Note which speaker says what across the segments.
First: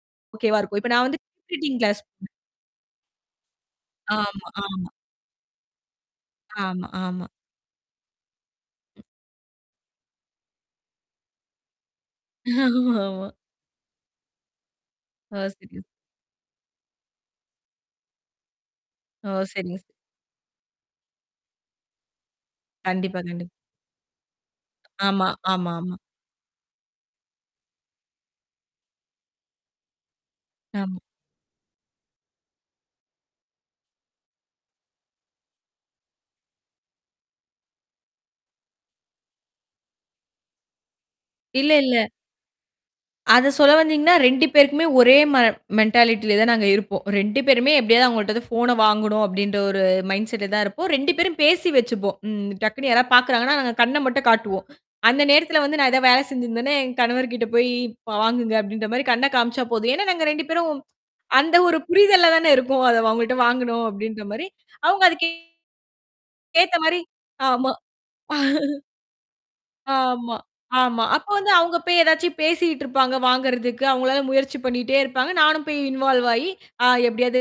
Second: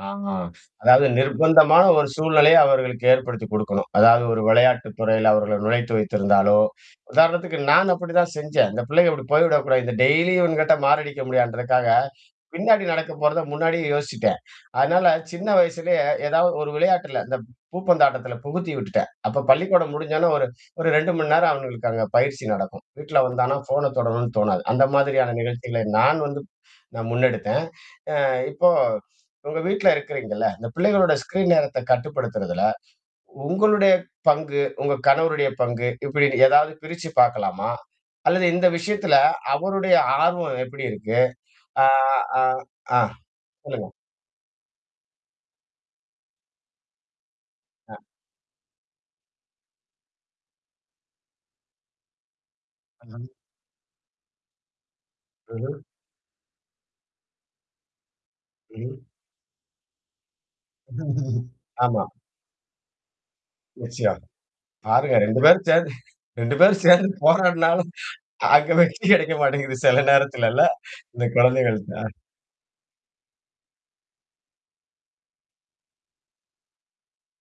Speaker 1: ஆ
Speaker 2: ஒகேவா இருக்கும். இப்ப நான்
Speaker 1: அதாவுது
Speaker 2: வந்து டைப்பிரைடுங்
Speaker 1: நிர்பந்தமான
Speaker 2: கிளாஸ்
Speaker 1: ஒரு சூழ்நிலைய அவர்களுக்கு ஏற்படுத்திக் கொடுக்கணும். அதாது ஒரு
Speaker 2: ஆமா, ஆமா.
Speaker 1: விளையாட்டுத் துறையில அவர்கள நுழைத்து வைத்திருந்தாலோ,
Speaker 2: ஆமா, ஆமா.
Speaker 1: உதாரணத்துக்கு நான் அப்டிதான் செஞ்சேன். இந்த பிள்ளைகள் இப்படி போய்விடக்கூடாது. இந்த டெய்லியும் இவன்கிட்ட மாரடிக்க முடியாதுன்றதுக்காக, பின்னாடி நடக்கப்
Speaker 2: ஆமா.
Speaker 1: போறத முன்னாடியே யோசிச்சுட்டேன். அதனால
Speaker 2: ஆ.
Speaker 1: சின்ன
Speaker 2: சரி.
Speaker 1: வயசுலேயே ஏதாவது ஒரு விளையாட்டில இந்த பூப்பந்தாட்டத்தில புகுத்தியுட்டுட்டேன்.
Speaker 2: ஓ!
Speaker 1: அப்போ
Speaker 2: சரிங்க,
Speaker 1: பள்ளிக்கூடம்
Speaker 2: ச
Speaker 1: முடிஞ்ச உடனே ஒரு ஒரு 2 மணி நேரம். அவனுங்களுக்கு அங்க பயிற்சி நடக்கும். வீட்ல
Speaker 2: கண்டிப்பா, கண்டிப்பா.
Speaker 1: வந்தானா போன் தொடணும்னு தோணாது. அந்த
Speaker 2: ஆமா,
Speaker 1: மாரியான
Speaker 2: ஆமா,
Speaker 1: நிகழ்ச்சிகளை
Speaker 2: ஆமா.
Speaker 1: நான் வந்து நான் முன்னெடுத்தேன். அ இப்போ உங்க வீட்ல இருக்கிறீங்கல்ல, இந்த
Speaker 2: ஆமா.
Speaker 1: பிள்ளைகளோட ஸ்கிரீன் நேரத்த கட்டுப்படுத்துறதுல உங்களுடைய பங்கு, உங்க கணவருடைய பங்கு இப்படி ஏதாவது பிரிச்சு பார்க்கலாமா? அல்லது இந்த விஷயத்துல அவருடைய ஆர்வம் எப்படி இருக்கு?
Speaker 2: இல்ல,
Speaker 1: அ.
Speaker 2: இல்ல.
Speaker 1: ஆ. அ.
Speaker 2: அத சொல்ல
Speaker 1: சொல்லுங்க.
Speaker 2: வந்தீங்கனா 2 பேருக்குமே ஒரே ம மென்டாலிட்டில தான் நாங்க இருப்போம். 2 பேருமே
Speaker 1: ஆ.
Speaker 2: எப்படியாவது அவங்கள்ட்டருந்து ஃபோன வாங்ணும் அப்டின்ற ஒரு மைண்ட்செடல தான் இருப்போம். 2 பேரும் பேசி வெச்சுப்போம். ம். டக்குன்னு யாராது
Speaker 1: ம்ஹ்ம்.
Speaker 2: பாக்கிறாங்கனா நாங்க கண்ண மட்டும் காட்டுவோம். அந்த நேரத்தில வந்து
Speaker 1: ம்ஹ்ம்.
Speaker 2: நான் ஏதாது வேல செஞ்சிருந்தேன்னா என் கணவர்ட்ட போய் ப வாங்குங்க அப்டின்ற
Speaker 1: ம்.
Speaker 2: மாரி கண்ணக் காமிச்சா போதும். ஏன்னா நாங்க 2 பேரும் அந்த ஒரு
Speaker 1: ஆமா.
Speaker 2: புரிதல்ல தான இருக்கோம். அத அவங்கள்ட்ட வாங்கணும்
Speaker 1: நிச்சயம்.
Speaker 2: அப்டின்ற மாரி அவங்க
Speaker 1: பாருங்க
Speaker 2: அதுக்கு
Speaker 1: 2 பேரும் சேர்ந்து, 2
Speaker 2: ஏத்த
Speaker 1: பேரும்
Speaker 2: மாரி.
Speaker 1: சேர்ந்து
Speaker 2: ஆமா.
Speaker 1: போராடுனாலும், அங்க வெற்றி கிடைக்க மாட்டேங்குது சில
Speaker 2: ஆமா,
Speaker 1: நேரத்தில இல்ல
Speaker 2: ஆமா.
Speaker 1: இந்த
Speaker 2: அப்போ வந்து அவங்க போய்
Speaker 1: குழந்தைகள்ட்ட.
Speaker 2: ஏதாச்சுபேசிட்டு இருப்பாங்க வாங்கரதுக்கு அவங்களால முயற்சி பண்ணிட்டே இருப்பாங்க. நானும் போய் இன்வால்வ் ஆயி எப்டியாது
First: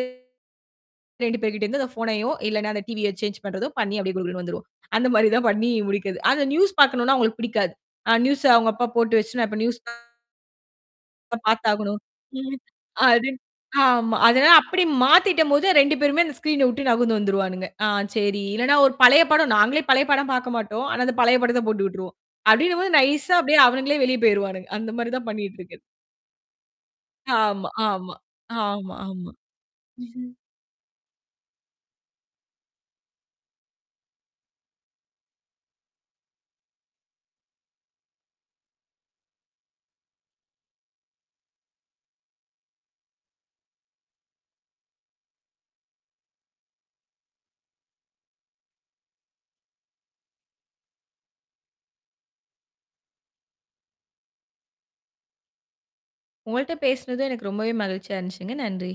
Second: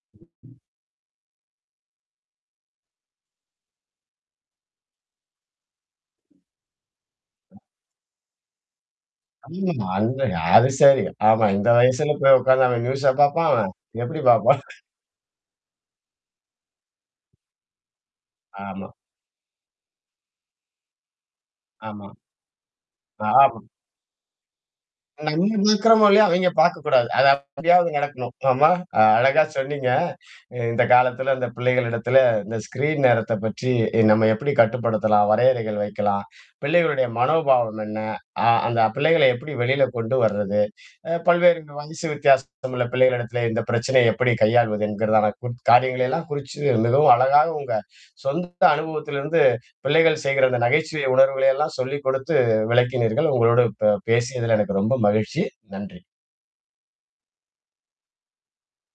Speaker 2: 2 பேர்ட்ட இருந்து அந்த ஃபோனையோ இல்லனா அந்த டிவிய சேஞ்ச் பண்றதோ பண்ணி அப்டியே குடு குடுனு வந்துருவோம். அந்த மாரி தான் பண்ணி முடிக்கிறது. அந்த நியூஸ் பார்க்கணம்னா அவங்களுக்கு பிடிக்காது. அ நியூஸ்ஸ அவங்க அப்பா போட்டு வெச்சு இப்ப நியூஸ்
Speaker 1: [unintelligible] அங்க அது சரி. ஆமா, இந்த
Speaker 2: பார்த்தாகணும்.
Speaker 1: வயசுல போய்
Speaker 2: ம்.
Speaker 1: உட்காந்து அவன் நியூஸா
Speaker 2: அது
Speaker 1: பார்ப்பான் அவன்?
Speaker 2: ஆமா.
Speaker 1: எப்படி
Speaker 2: அதனால
Speaker 1: பார்ப்பான்?
Speaker 2: அப்டி மாத்திட்டம் போது 2 பேருமே அந்த ஸ்கிரீன்ன விட்டு நகுந்து வந்துருவானுங்க. ஆ சரி இல்லனா
Speaker 1: ஆமா.
Speaker 2: ஒரு பழைய படம் நாங்களே பழைய படம் பார்க்க மாட்டோம். ஆனா அந்த பழைய படத்த போட்டு
Speaker 1: ஆமா.
Speaker 2: விட்டுருவோம். அப்டின்னும் போது நைஸ்ஸா அப்டியே
Speaker 1: [unintelligible]
Speaker 2: அவனுங்களே வெளியே போய்டுவாங்க. அந்த மாரி தான்
Speaker 1: நம்ம
Speaker 2: பண்ணிட்டிருக்கு.
Speaker 1: இருக்கிரமோ இல்லயோ அவங்க பார்க்கக்கூடாது. அது
Speaker 2: ஆமா,
Speaker 1: அப்படியாவது
Speaker 2: ஆமா,
Speaker 1: நடக்கணும். ஆமா
Speaker 2: ஆமா, ஆமா.
Speaker 1: அழகா சொன்னீங்க. அ இந்த காலத்தில அந்த பிள்ளைகளிடத்தில இந்த ஸ்கிரீன் நேரத்தைப் பற்றி நம்ம எப்படி கட்டுப்படுத்தலாம், வரையறைகள் வைக்கலாம். பிள்ளைகளுடைய மனோபாவம் என்ன? அ அந்த பிள்ளைகள எப்படி வெளில கொண்டு வர்றது. அ பல்வேறு வயசு வித்தியாசம் உள்ள பிள்ளைகளிடத்தில இந்த பிரச்சனைய எப்படி கையாள்வது என்கறதான காரியங்களெல்லாம் குறிச்சு மிகவும் அழகா உங்க சொந்த அனுபவத்திலிருந்து பிள்ளைகள் செய்கிற அந்த நகைச்சுவை உணர்வுகலையெல்லாம் சொல்லிக் கொடுத்து விளக்கினீர்கள். உங்களோடு ப பேசியதில எனக்கு ரொம்ப மகிழ்ச்சி. நன்றி.
Speaker 2: உங்கள்ட்ட பேசுனதும் எனக்கு ரொம்பவே மகிழ்ச்சியா இருந்துச்சுங்க. நன்றி.